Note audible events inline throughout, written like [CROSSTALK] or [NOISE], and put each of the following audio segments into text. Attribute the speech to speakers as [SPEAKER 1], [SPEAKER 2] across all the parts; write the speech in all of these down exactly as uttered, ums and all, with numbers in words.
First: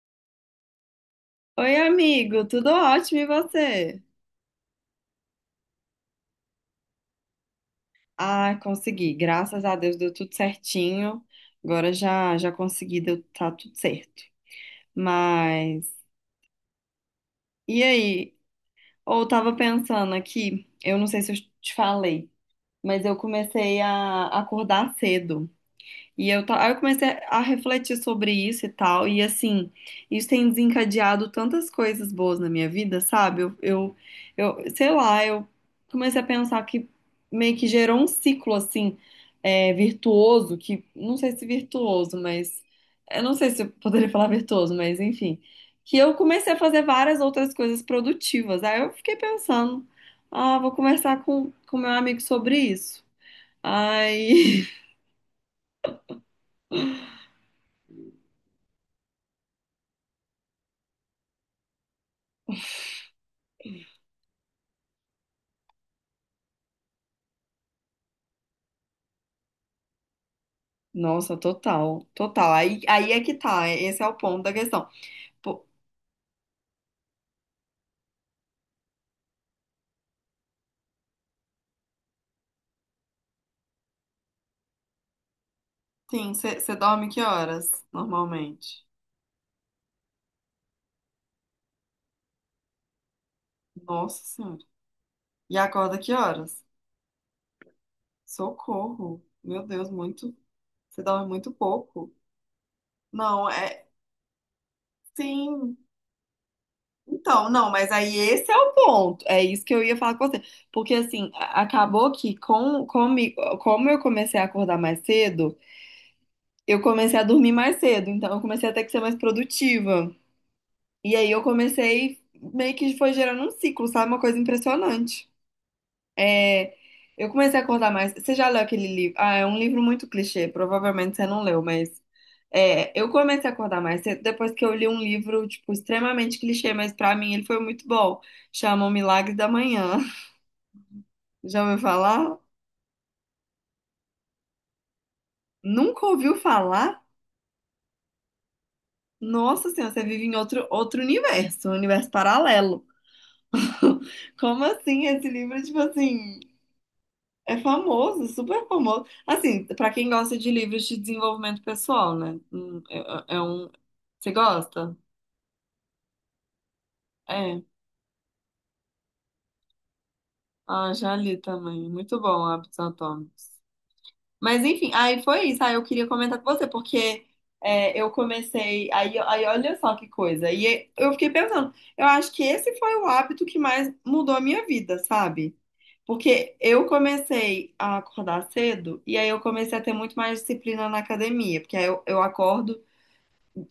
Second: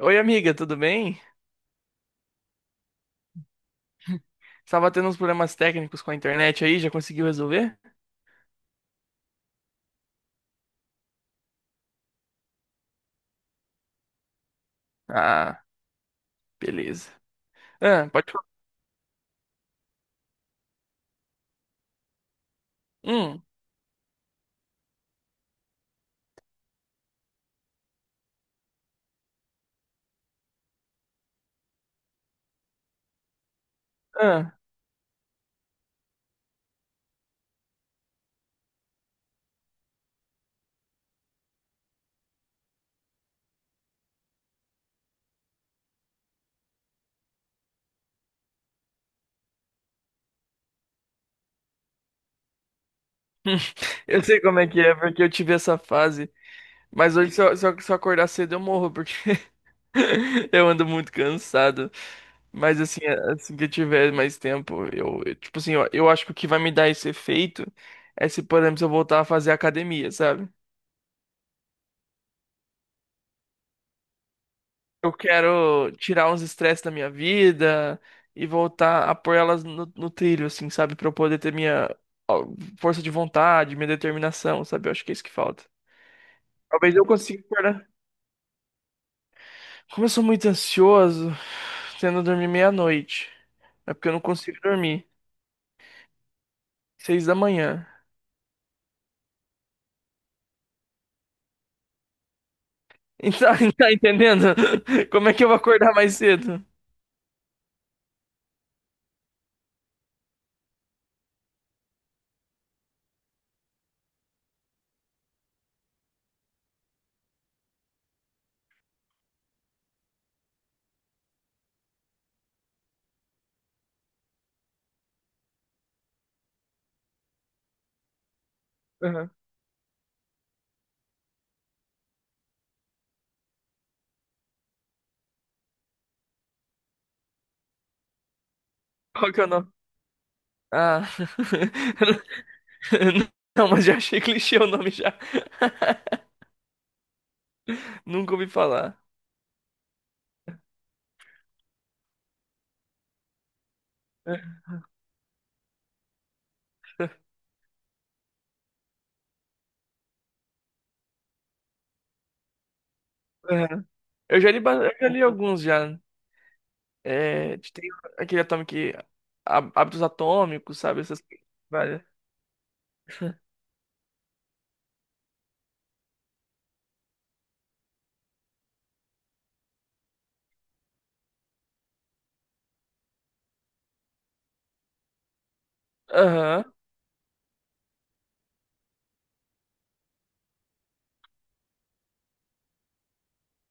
[SPEAKER 1] Oi, amiga, tudo bem?
[SPEAKER 2] Oi, amigo, tudo ótimo e você?
[SPEAKER 1] Estava tendo uns problemas técnicos com a internet aí, já conseguiu resolver?
[SPEAKER 2] Ah, consegui, graças a Deus deu tudo certinho. Agora já já consegui, deu tá tudo certo.
[SPEAKER 1] Ah,
[SPEAKER 2] Mas
[SPEAKER 1] beleza.
[SPEAKER 2] e
[SPEAKER 1] Ah, pode
[SPEAKER 2] aí?
[SPEAKER 1] falar.
[SPEAKER 2] Ou eu tava pensando aqui, eu não sei se eu te falei, mas eu
[SPEAKER 1] Hum.
[SPEAKER 2] comecei a acordar cedo. E eu, ta- aí eu comecei a refletir sobre isso e tal, e assim, isso tem desencadeado tantas coisas boas na minha vida, sabe? Eu, eu,
[SPEAKER 1] Ah.
[SPEAKER 2] eu- sei lá, eu comecei a pensar que meio que gerou um ciclo, assim, é, virtuoso, que não sei se virtuoso, mas eu não sei se eu poderia falar virtuoso, mas enfim, que eu comecei a fazer várias outras coisas produtivas. Aí eu fiquei pensando, ah, vou conversar com, com meu amigo sobre isso.
[SPEAKER 1] Hum. [LAUGHS] Eu sei como
[SPEAKER 2] Ai.
[SPEAKER 1] é
[SPEAKER 2] [LAUGHS]
[SPEAKER 1] que é, porque eu tive essa fase. Mas hoje, se eu, se eu- se eu acordar cedo, eu morro, porque [LAUGHS] eu ando muito cansado. Mas assim, assim que eu tiver mais tempo, eu, eu- tipo assim, eu, eu acho que o que vai me dar esse efeito é se, por exemplo, se eu voltar a fazer academia, sabe?
[SPEAKER 2] Nossa, total, total. Aí, aí é que tá, esse é o ponto da questão.
[SPEAKER 1] Eu
[SPEAKER 2] Pô,
[SPEAKER 1] quero tirar uns estresses da minha vida e voltar a pôr elas no, no trilho, assim, sabe? Pra eu poder ter minha ó, força de vontade, minha determinação, sabe? Eu acho que é isso que falta.
[SPEAKER 2] sim, você
[SPEAKER 1] Talvez eu
[SPEAKER 2] dorme que
[SPEAKER 1] consiga
[SPEAKER 2] horas,
[SPEAKER 1] acordar.
[SPEAKER 2] normalmente?
[SPEAKER 1] Como eu sou muito ansioso, tendo dormir meia-noite. É porque eu não
[SPEAKER 2] Nossa
[SPEAKER 1] consigo
[SPEAKER 2] Senhora.
[SPEAKER 1] dormir.
[SPEAKER 2] E acorda que horas?
[SPEAKER 1] Seis da manhã.
[SPEAKER 2] Socorro. Meu Deus, muito. Você dorme muito pouco. Não,
[SPEAKER 1] Então, [LAUGHS]
[SPEAKER 2] é.
[SPEAKER 1] tá entendendo? Como é que eu vou
[SPEAKER 2] Sim.
[SPEAKER 1] acordar mais cedo?
[SPEAKER 2] Então, não, mas aí esse é o ponto. É isso que eu ia falar com você. Porque, assim, a- acabou que com, comigo, como eu comecei a acordar mais cedo, eu comecei a dormir mais cedo. Então, eu comecei a ter que ser mais produtiva. E aí eu comecei, meio que foi gerando um ciclo, sabe? Uma coisa impressionante. É, Eu comecei a acordar mais. Você já leu aquele livro?
[SPEAKER 1] Aham.
[SPEAKER 2] Ah, é um livro muito clichê, provavelmente você não leu, mas é, eu comecei a acordar mais cedo depois que eu li um livro, tipo, extremamente clichê, mas pra mim ele foi muito bom. Chama O
[SPEAKER 1] Qual
[SPEAKER 2] Milagre
[SPEAKER 1] que é o
[SPEAKER 2] da
[SPEAKER 1] nome?
[SPEAKER 2] Manhã. [LAUGHS]
[SPEAKER 1] Ah.
[SPEAKER 2] Já
[SPEAKER 1] [LAUGHS]
[SPEAKER 2] ouviu falar?
[SPEAKER 1] Não, mas já achei clichê o nome já.
[SPEAKER 2] Nunca
[SPEAKER 1] [LAUGHS]
[SPEAKER 2] ouviu falar?
[SPEAKER 1] Nunca ouvi falar.
[SPEAKER 2] Nossa Senhora, você vive em outro, outro universo, um universo paralelo. [LAUGHS]
[SPEAKER 1] [LAUGHS]
[SPEAKER 2] Como assim esse livro, tipo assim? É famoso, super famoso. Assim, pra quem gosta de livros de desenvolvimento pessoal, né? Hum, É, é é um.
[SPEAKER 1] Aham.
[SPEAKER 2] Você
[SPEAKER 1] Eu já li, ba- eu
[SPEAKER 2] gosta?
[SPEAKER 1] já li alguns já. É,
[SPEAKER 2] É.
[SPEAKER 1] tem aquele Atomic, Há- Hábitos Atômicos,
[SPEAKER 2] Ah,
[SPEAKER 1] sabe?
[SPEAKER 2] já
[SPEAKER 1] Essas
[SPEAKER 2] li
[SPEAKER 1] coisas,
[SPEAKER 2] também.
[SPEAKER 1] várias.
[SPEAKER 2] Muito bom, Hábitos Atômicos.
[SPEAKER 1] [LAUGHS]
[SPEAKER 2] Mas enfim, aí foi isso. Aí eu queria comentar com você, porque é, eu comecei. Aí, aí olha só que coisa. E é, eu fiquei pensando, eu acho que esse foi o hábito que mais mudou a minha vida, sabe? Porque
[SPEAKER 1] Aham.
[SPEAKER 2] eu comecei a acordar cedo e aí eu comecei a ter muito mais disciplina na academia, porque aí eu, eu acordo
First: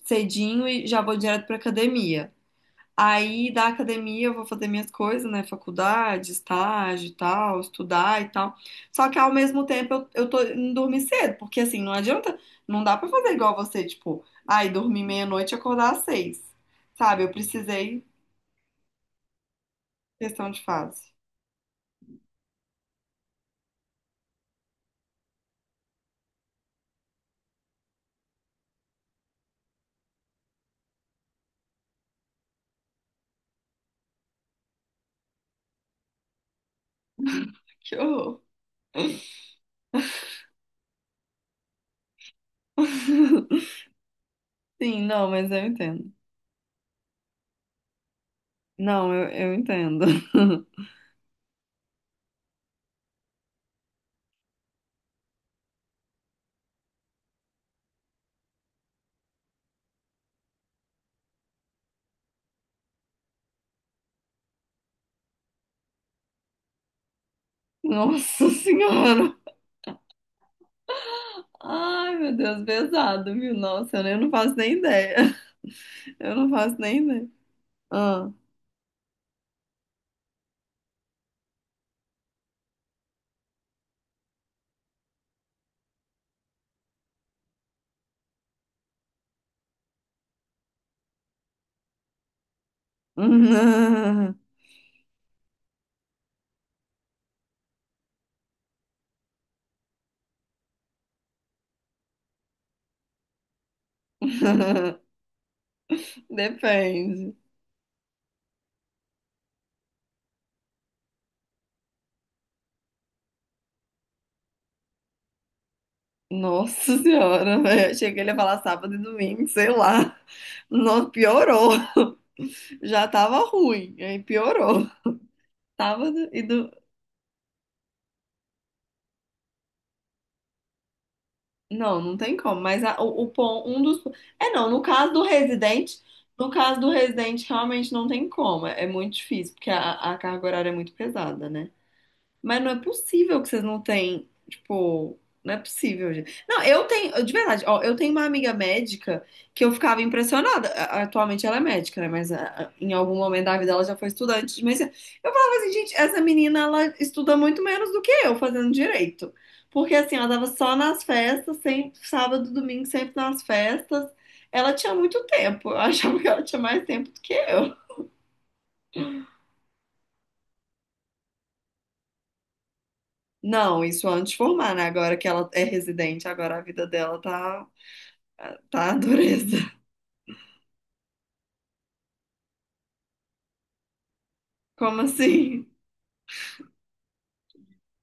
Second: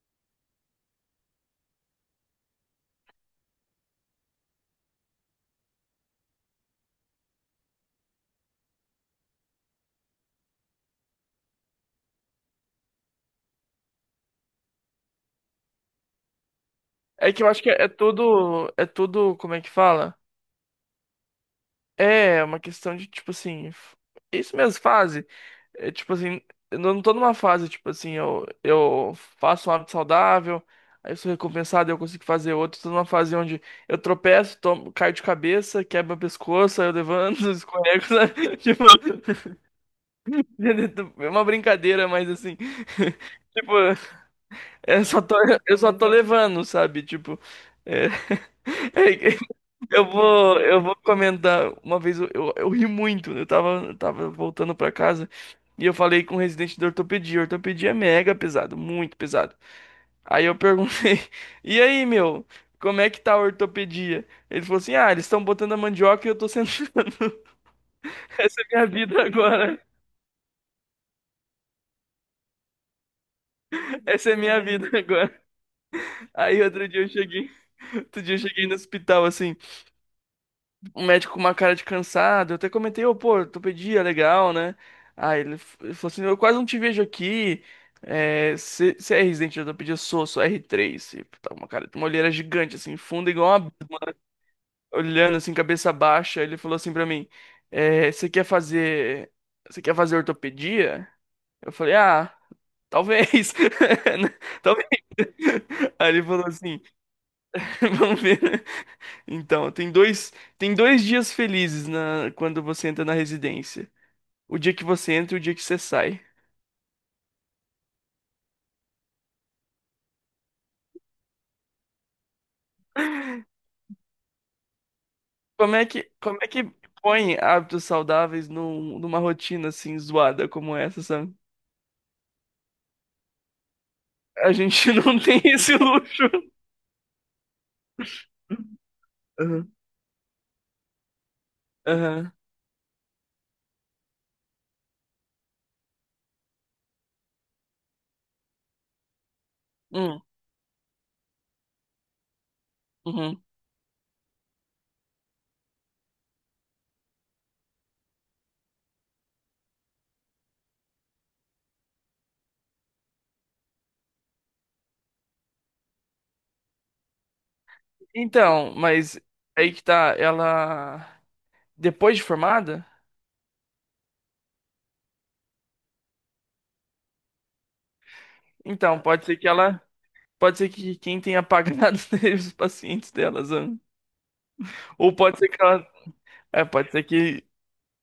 [SPEAKER 2] cedinho e já vou direto pra academia. Aí da academia eu vou fazer minhas coisas, né? Faculdade, estágio e tal, estudar e tal. Só que ao mesmo tempo eu, eu tô indo dormir cedo, porque assim, não adianta, não dá pra fazer igual você, tipo, ai, dormir meia-noite e acordar às seis. Sabe? Eu
[SPEAKER 1] É que eu acho que é, é
[SPEAKER 2] precisei,
[SPEAKER 1] tudo. É tudo. Como é que fala?
[SPEAKER 2] questão de fase.
[SPEAKER 1] É uma questão de, tipo assim, f- isso mesmo, fase. É, tipo assim, eu não tô numa fase, tipo assim, eu, eu faço um hábito saudável, aí eu sou recompensado, eu consigo fazer outro. Tô numa fase onde eu tropeço, tomo, caio de cabeça, quebro meu pescoço, aí eu levanto, [LAUGHS]
[SPEAKER 2] Que
[SPEAKER 1] escorrego,
[SPEAKER 2] horror.
[SPEAKER 1] sabe? [LAUGHS] Tipo, é uma brincadeira, mas assim, [LAUGHS]
[SPEAKER 2] [LAUGHS]
[SPEAKER 1] tipo,
[SPEAKER 2] Sim,
[SPEAKER 1] eu só
[SPEAKER 2] não,
[SPEAKER 1] tô,
[SPEAKER 2] mas eu
[SPEAKER 1] eu só tô
[SPEAKER 2] entendo.
[SPEAKER 1] levando, sabe? Tipo, é.
[SPEAKER 2] Não, eu,
[SPEAKER 1] [LAUGHS]
[SPEAKER 2] eu entendo.
[SPEAKER 1] Eu
[SPEAKER 2] [LAUGHS]
[SPEAKER 1] vou, eu vou comentar. Uma vez eu, eu, eu ri muito. Eu tava, eu tava voltando pra casa e eu falei com o residente da ortopedia. Ortopedia é mega pesado, muito pesado. Aí eu perguntei: [LAUGHS] E aí, meu, como é que tá a ortopedia? Ele falou assim: Ah, eles estão botando a mandioca e eu tô sentando. [LAUGHS]
[SPEAKER 2] Nossa
[SPEAKER 1] Essa é minha vida
[SPEAKER 2] senhora.
[SPEAKER 1] agora.
[SPEAKER 2] Ai, meu Deus, pesado, viu? Nossa, eu nem- eu não
[SPEAKER 1] Essa é
[SPEAKER 2] faço
[SPEAKER 1] minha
[SPEAKER 2] nem
[SPEAKER 1] vida
[SPEAKER 2] ideia.
[SPEAKER 1] agora.
[SPEAKER 2] Eu não
[SPEAKER 1] Aí
[SPEAKER 2] faço
[SPEAKER 1] outro dia
[SPEAKER 2] nem
[SPEAKER 1] eu
[SPEAKER 2] ideia.
[SPEAKER 1] cheguei. Outro
[SPEAKER 2] Ah.
[SPEAKER 1] dia eu cheguei no hospital assim. Um médico com uma cara de cansado. Eu até comentei, ô, pô, ortopedia, legal, né? Aí ele, f- ele falou assim, eu quase não te vejo aqui. É, você você é residente de ortopedia? Sou, sou r três E, tá uma cara, uma olheira gigante, assim, funda, igual uma...
[SPEAKER 2] [LAUGHS]
[SPEAKER 1] Olhando, assim, cabeça baixa. Ele falou assim pra mim, é, você quer fazer... Você quer fazer ortopedia? Eu falei, ah, talvez. [LAUGHS] Talvez. Aí ele falou assim,
[SPEAKER 2] Depende.
[SPEAKER 1] [LAUGHS] vamos ver. Então, tem dois, tem dois dias felizes na, quando você entra na residência. O dia que você entra e o dia que você sai.
[SPEAKER 2] Nossa senhora, velho. Achei que ele ia falar sábado e domingo, sei lá. Nossa, piorou. Já tava ruim, aí piorou.
[SPEAKER 1] Como é que,
[SPEAKER 2] Sábado
[SPEAKER 1] como
[SPEAKER 2] e
[SPEAKER 1] é que
[SPEAKER 2] do.
[SPEAKER 1] põe hábitos saudáveis num- numa rotina assim zoada como essa, sabe?
[SPEAKER 2] Não, não tem como. Mas a- o, o pon- um dos. É,
[SPEAKER 1] A
[SPEAKER 2] não, no
[SPEAKER 1] gente [LAUGHS]
[SPEAKER 2] caso
[SPEAKER 1] não
[SPEAKER 2] do
[SPEAKER 1] tem esse
[SPEAKER 2] residente,
[SPEAKER 1] luxo.
[SPEAKER 2] no caso do residente, realmente não tem como. É, é muito difícil, porque
[SPEAKER 1] Aham.
[SPEAKER 2] a, a carga horária é muito pesada, né?
[SPEAKER 1] Aham.
[SPEAKER 2] Mas não é possível que vocês não têm, tipo, não é possível, gente. Não, eu tenho, de verdade, ó, eu tenho uma amiga médica que eu ficava
[SPEAKER 1] Hum.
[SPEAKER 2] impressionada. A- Atualmente ela é médica, né? Mas a- a- em algum
[SPEAKER 1] Uhum.
[SPEAKER 2] momento da vida ela já foi estudante de medicina. Eu falava assim, gente, essa menina, ela estuda muito menos do que eu fazendo direito. Porque assim, ela tava só nas festas, sempre, sábado, domingo, sempre nas festas. Ela tinha muito tempo. Eu [LAUGHS] achava que ela tinha mais tempo do que eu.
[SPEAKER 1] Então, mas aí que tá, ela depois de formada,
[SPEAKER 2] Não, isso antes de formar, né? Agora que ela é residente, agora a vida dela tá. Tá,
[SPEAKER 1] então pode ser que
[SPEAKER 2] dureza.
[SPEAKER 1] ela pode ser que quem tenha apagado [LAUGHS] os pacientes delas, né?
[SPEAKER 2] Como
[SPEAKER 1] Ou pode ser que
[SPEAKER 2] assim?
[SPEAKER 1] ela, é, pode ser que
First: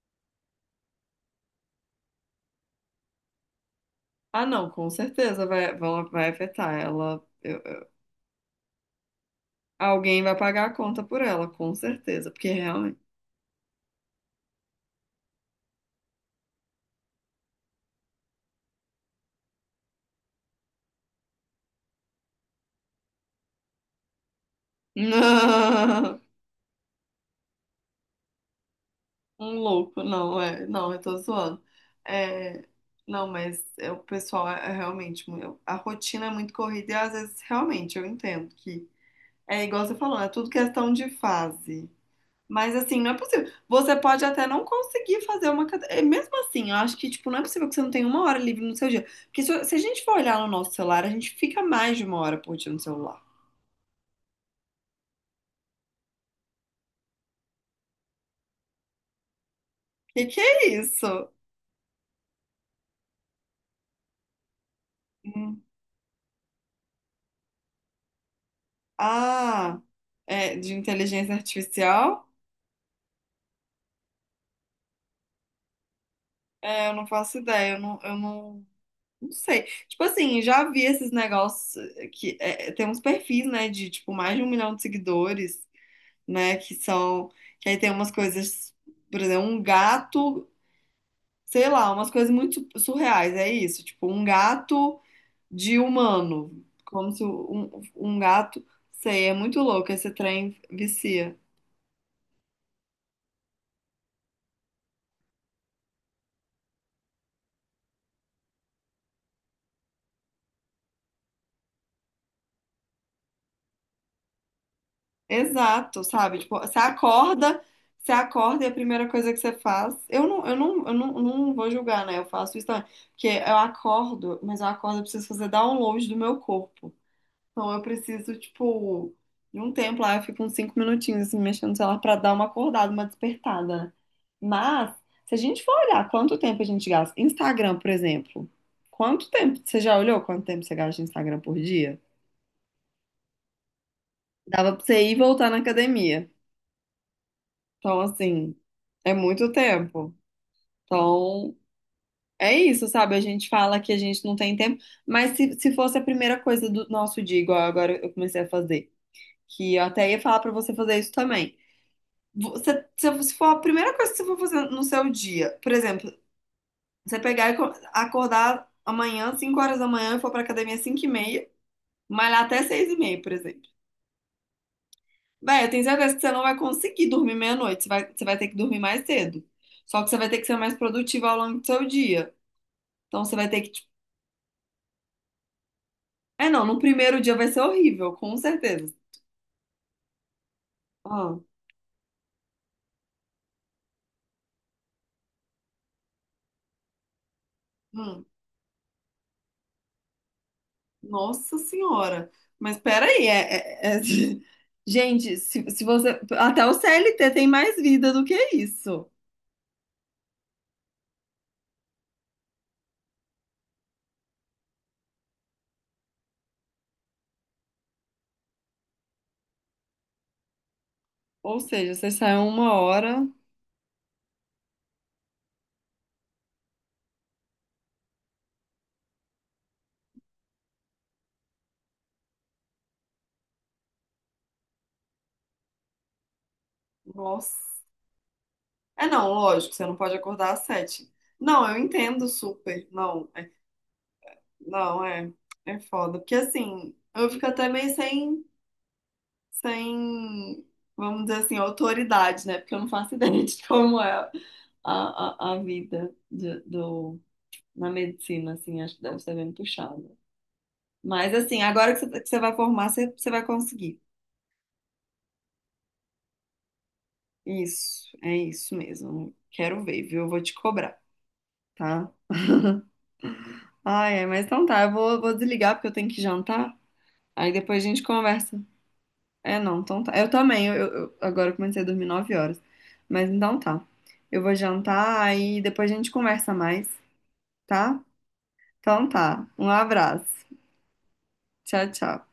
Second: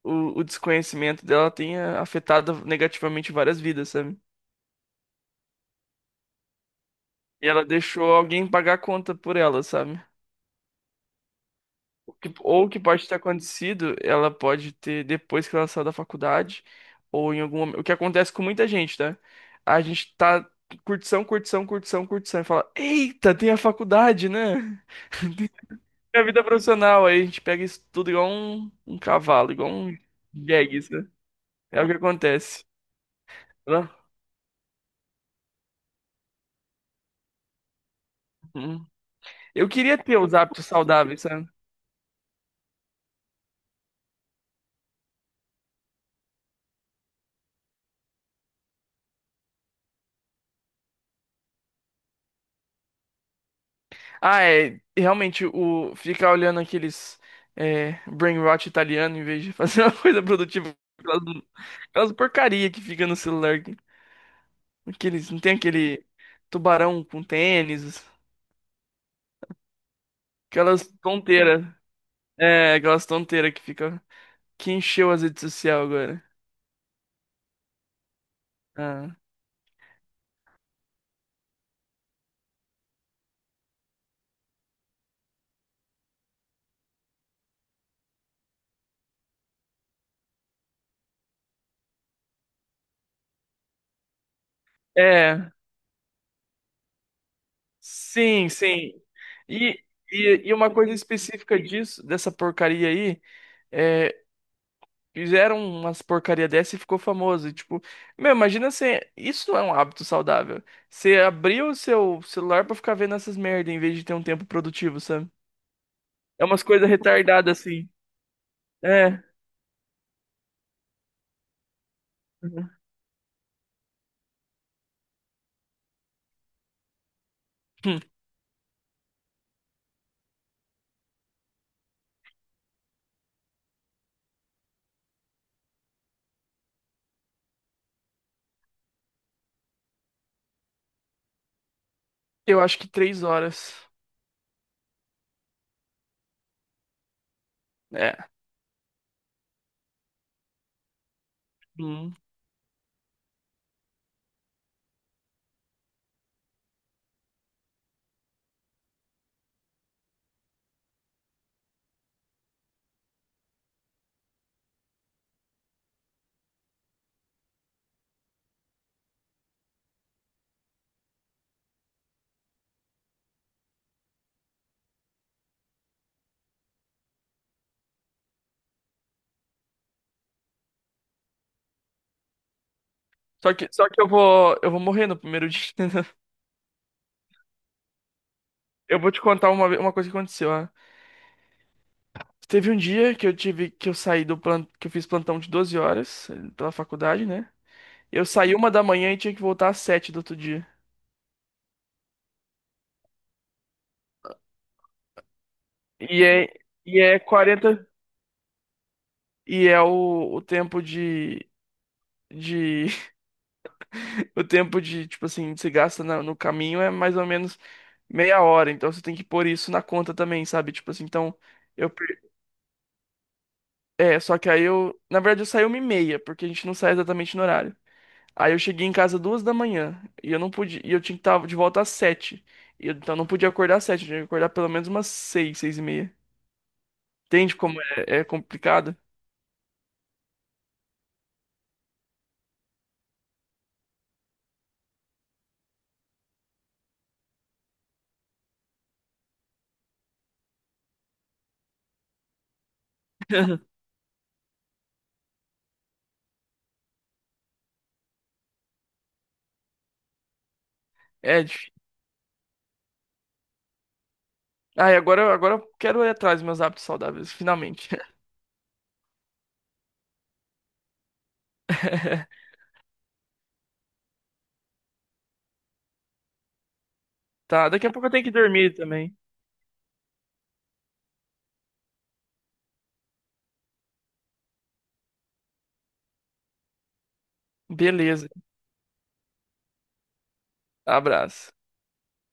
[SPEAKER 1] o, o desconhecimento dela tenha afetado negativamente várias vidas, sabe?
[SPEAKER 2] Ah, não, com certeza vai, vão, vai afetar ela.
[SPEAKER 1] E
[SPEAKER 2] Eu-
[SPEAKER 1] ela deixou alguém pagar a conta por ela, sabe?
[SPEAKER 2] alguém vai pagar a conta por ela, com
[SPEAKER 1] O
[SPEAKER 2] certeza,
[SPEAKER 1] que-
[SPEAKER 2] porque
[SPEAKER 1] Ou o que
[SPEAKER 2] realmente.
[SPEAKER 1] pode ter acontecido, ela pode ter depois que ela saiu da faculdade, ou em algum momento. O que acontece com muita gente, né? A gente tá curtição, curtição, curtição, curtição, e fala: Eita, tem a faculdade, né?
[SPEAKER 2] [LAUGHS]
[SPEAKER 1] [LAUGHS]
[SPEAKER 2] Não,
[SPEAKER 1] Tem a vida profissional. Aí a gente pega isso tudo igual um, um cavalo,
[SPEAKER 2] um
[SPEAKER 1] igual um
[SPEAKER 2] louco, não, é,
[SPEAKER 1] jegue,
[SPEAKER 2] não, eu
[SPEAKER 1] né?
[SPEAKER 2] tô zoando.
[SPEAKER 1] É o que acontece,
[SPEAKER 2] É, não, mas
[SPEAKER 1] né?
[SPEAKER 2] é, o pessoal é, é realmente. mu- eu- A rotina é muito corrida e às vezes realmente eu entendo
[SPEAKER 1] Hum.
[SPEAKER 2] que. É
[SPEAKER 1] Eu
[SPEAKER 2] igual você
[SPEAKER 1] queria ter
[SPEAKER 2] falou, é
[SPEAKER 1] os
[SPEAKER 2] tudo
[SPEAKER 1] hábitos
[SPEAKER 2] questão de
[SPEAKER 1] saudáveis, sabe?
[SPEAKER 2] fase. Mas assim, não é possível. Você pode até não conseguir fazer uma cadeira. Mesmo assim, eu acho que, tipo, não é possível que você não tenha uma hora livre no seu dia. Porque se, se a gente for olhar no nosso celular, a gente fica mais de uma hora por dia no celular.
[SPEAKER 1] Ah, é. Realmente, o ficar olhando aqueles, é, brain rot italiano em vez de fazer [LAUGHS] uma coisa
[SPEAKER 2] Que que é
[SPEAKER 1] produtiva, aquelas,
[SPEAKER 2] isso?
[SPEAKER 1] aquelas porcaria que fica no celular. Aqueles, não tem
[SPEAKER 2] Hum.
[SPEAKER 1] aquele tubarão com tênis,
[SPEAKER 2] Ah, é de
[SPEAKER 1] aquelas
[SPEAKER 2] inteligência
[SPEAKER 1] tonteiras.
[SPEAKER 2] artificial?
[SPEAKER 1] É, aquelas tonteiras que fica. Que encheu as redes sociais agora.
[SPEAKER 2] É, eu não faço ideia, eu não, eu não,
[SPEAKER 1] Ah.
[SPEAKER 2] não sei. Tipo assim, já vi esses negócios que é, é, tem uns perfis, né, de tipo mais de um milhão de seguidores, né, que são, que aí tem umas coisas, por exemplo, um gato, sei lá, umas coisas muito su- surreais, é isso, tipo, um gato
[SPEAKER 1] É.
[SPEAKER 2] de humano, como se um, um
[SPEAKER 1] Sim,
[SPEAKER 2] gato,
[SPEAKER 1] sim.
[SPEAKER 2] sei, é muito
[SPEAKER 1] E,
[SPEAKER 2] louco, esse
[SPEAKER 1] e, e
[SPEAKER 2] trem
[SPEAKER 1] uma coisa
[SPEAKER 2] vicia.
[SPEAKER 1] específica disso, dessa porcaria aí, é, fizeram umas porcaria dessa e ficou famoso. E, tipo, meu, imagina você. Isso não é um hábito saudável. Você abrir o seu celular pra ficar vendo essas merda em vez de ter um tempo produtivo, sabe?
[SPEAKER 2] Exato, sabe?
[SPEAKER 1] É
[SPEAKER 2] Tipo,
[SPEAKER 1] umas
[SPEAKER 2] você
[SPEAKER 1] coisas retardadas
[SPEAKER 2] acorda,
[SPEAKER 1] assim.
[SPEAKER 2] você acorda e a primeira
[SPEAKER 1] É.
[SPEAKER 2] coisa que você faz, eu não, eu não, eu não, não vou julgar, né? Eu faço isso
[SPEAKER 1] Uhum.
[SPEAKER 2] também, porque eu acordo, mas eu acordo, eu preciso fazer download do meu corpo. Então eu
[SPEAKER 1] Hum.
[SPEAKER 2] preciso, tipo, de um tempo lá, eu fico uns cinco minutinhos assim, mexendo no celular pra dar uma acordada, uma despertada, né? Mas, se a gente for olhar quanto tempo a gente gasta, Instagram, por exemplo, quanto tempo? Você já olhou quanto tempo você gasta no Instagram por dia?
[SPEAKER 1] Eu acho que três horas.
[SPEAKER 2] Dava pra você ir e voltar na academia. Então,
[SPEAKER 1] É.
[SPEAKER 2] assim, é muito tempo. Então,
[SPEAKER 1] Hum.
[SPEAKER 2] é isso, sabe? A gente fala que a gente não tem tempo, mas se, se fosse a primeira coisa do nosso dia, igual agora eu comecei a fazer, que eu até ia falar pra você fazer isso também. Você, se, se for a primeira coisa que você for fazer no seu dia, por exemplo, você pegar e co- acordar amanhã, cinco horas da manhã, e for pra academia cinco e meia, malhar até seis e meia, por exemplo. Véi, eu tenho certeza que você não vai conseguir dormir meia-noite, você vai, você vai ter que dormir mais cedo. Só que você vai ter que ser mais produtiva ao longo do seu dia. Então você vai
[SPEAKER 1] Só
[SPEAKER 2] ter
[SPEAKER 1] que,
[SPEAKER 2] que,
[SPEAKER 1] só
[SPEAKER 2] tipo.
[SPEAKER 1] que eu vou, eu vou morrer no primeiro dia. [LAUGHS]
[SPEAKER 2] É, não, no primeiro dia vai ser horrível, com certeza.
[SPEAKER 1] Eu vou te contar uma, ve- uma coisa que aconteceu.
[SPEAKER 2] Ah,
[SPEAKER 1] Teve um dia que eu tive que eu saí do plano, que eu fiz plantão de doze horas, eh, pela faculdade, né?
[SPEAKER 2] hum.
[SPEAKER 1] Eu saí uma da manhã e tinha que voltar às sete do outro dia.
[SPEAKER 2] Nossa Senhora. Mas peraí, é, é- é- [LAUGHS] gente, se, se você.
[SPEAKER 1] E é,
[SPEAKER 2] Até o
[SPEAKER 1] e é
[SPEAKER 2] C L T tem mais
[SPEAKER 1] quarenta,
[SPEAKER 2] vida do que isso.
[SPEAKER 1] e é o, o tempo de de [LAUGHS] o tempo de, tipo assim, que você gasta na- no caminho é mais ou menos meia hora, então você tem que pôr isso na conta também, sabe? Tipo assim, então
[SPEAKER 2] Ou
[SPEAKER 1] eu
[SPEAKER 2] seja, você
[SPEAKER 1] per-
[SPEAKER 2] sai uma hora.
[SPEAKER 1] é, só que aí eu, na verdade eu saí uma e meia, porque a gente não sai exatamente no horário. Aí eu cheguei em casa duas da manhã e eu não podia, e eu tinha que estar de volta às sete. E eu- Então eu não podia acordar às sete, eu tinha que acordar pelo menos umas seis, seis e meia. Entende como
[SPEAKER 2] Nossa.
[SPEAKER 1] é, é complicado?
[SPEAKER 2] É não, lógico, você não pode acordar às sete. Não, eu entendo super. Não, é, não, é, é foda. Porque assim, eu fico até meio sem, sem, vamos dizer assim, autoridade, né? Porque eu não faço [LAUGHS] ideia de
[SPEAKER 1] [LAUGHS]
[SPEAKER 2] como é a, a, a vida de- do, na medicina, assim, acho que deve ser bem puxado. Mas,
[SPEAKER 1] É
[SPEAKER 2] assim,
[SPEAKER 1] difícil.
[SPEAKER 2] agora que você tá, que você vai formar, você, você vai conseguir.
[SPEAKER 1] Ah, e agora, agora eu quero ir atrás dos meus hábitos saudáveis, finalmente.
[SPEAKER 2] Isso, é isso mesmo. Quero ver, viu? Eu vou te cobrar, tá?
[SPEAKER 1] [LAUGHS]
[SPEAKER 2] Ai, é, mas então tá, eu vou, vou desligar porque eu tenho que jantar. Aí
[SPEAKER 1] Tá,
[SPEAKER 2] depois a
[SPEAKER 1] daqui a
[SPEAKER 2] gente
[SPEAKER 1] pouco eu tenho que
[SPEAKER 2] conversa.
[SPEAKER 1] dormir também.
[SPEAKER 2] É, não, então tá. Eu também, eu, eu- agora eu comecei a dormir nove horas. Mas então tá. Eu vou jantar, aí depois a gente conversa mais, tá?
[SPEAKER 1] Beleza.
[SPEAKER 2] Então tá. Um abraço.
[SPEAKER 1] Abraço.
[SPEAKER 2] Tchau, tchau.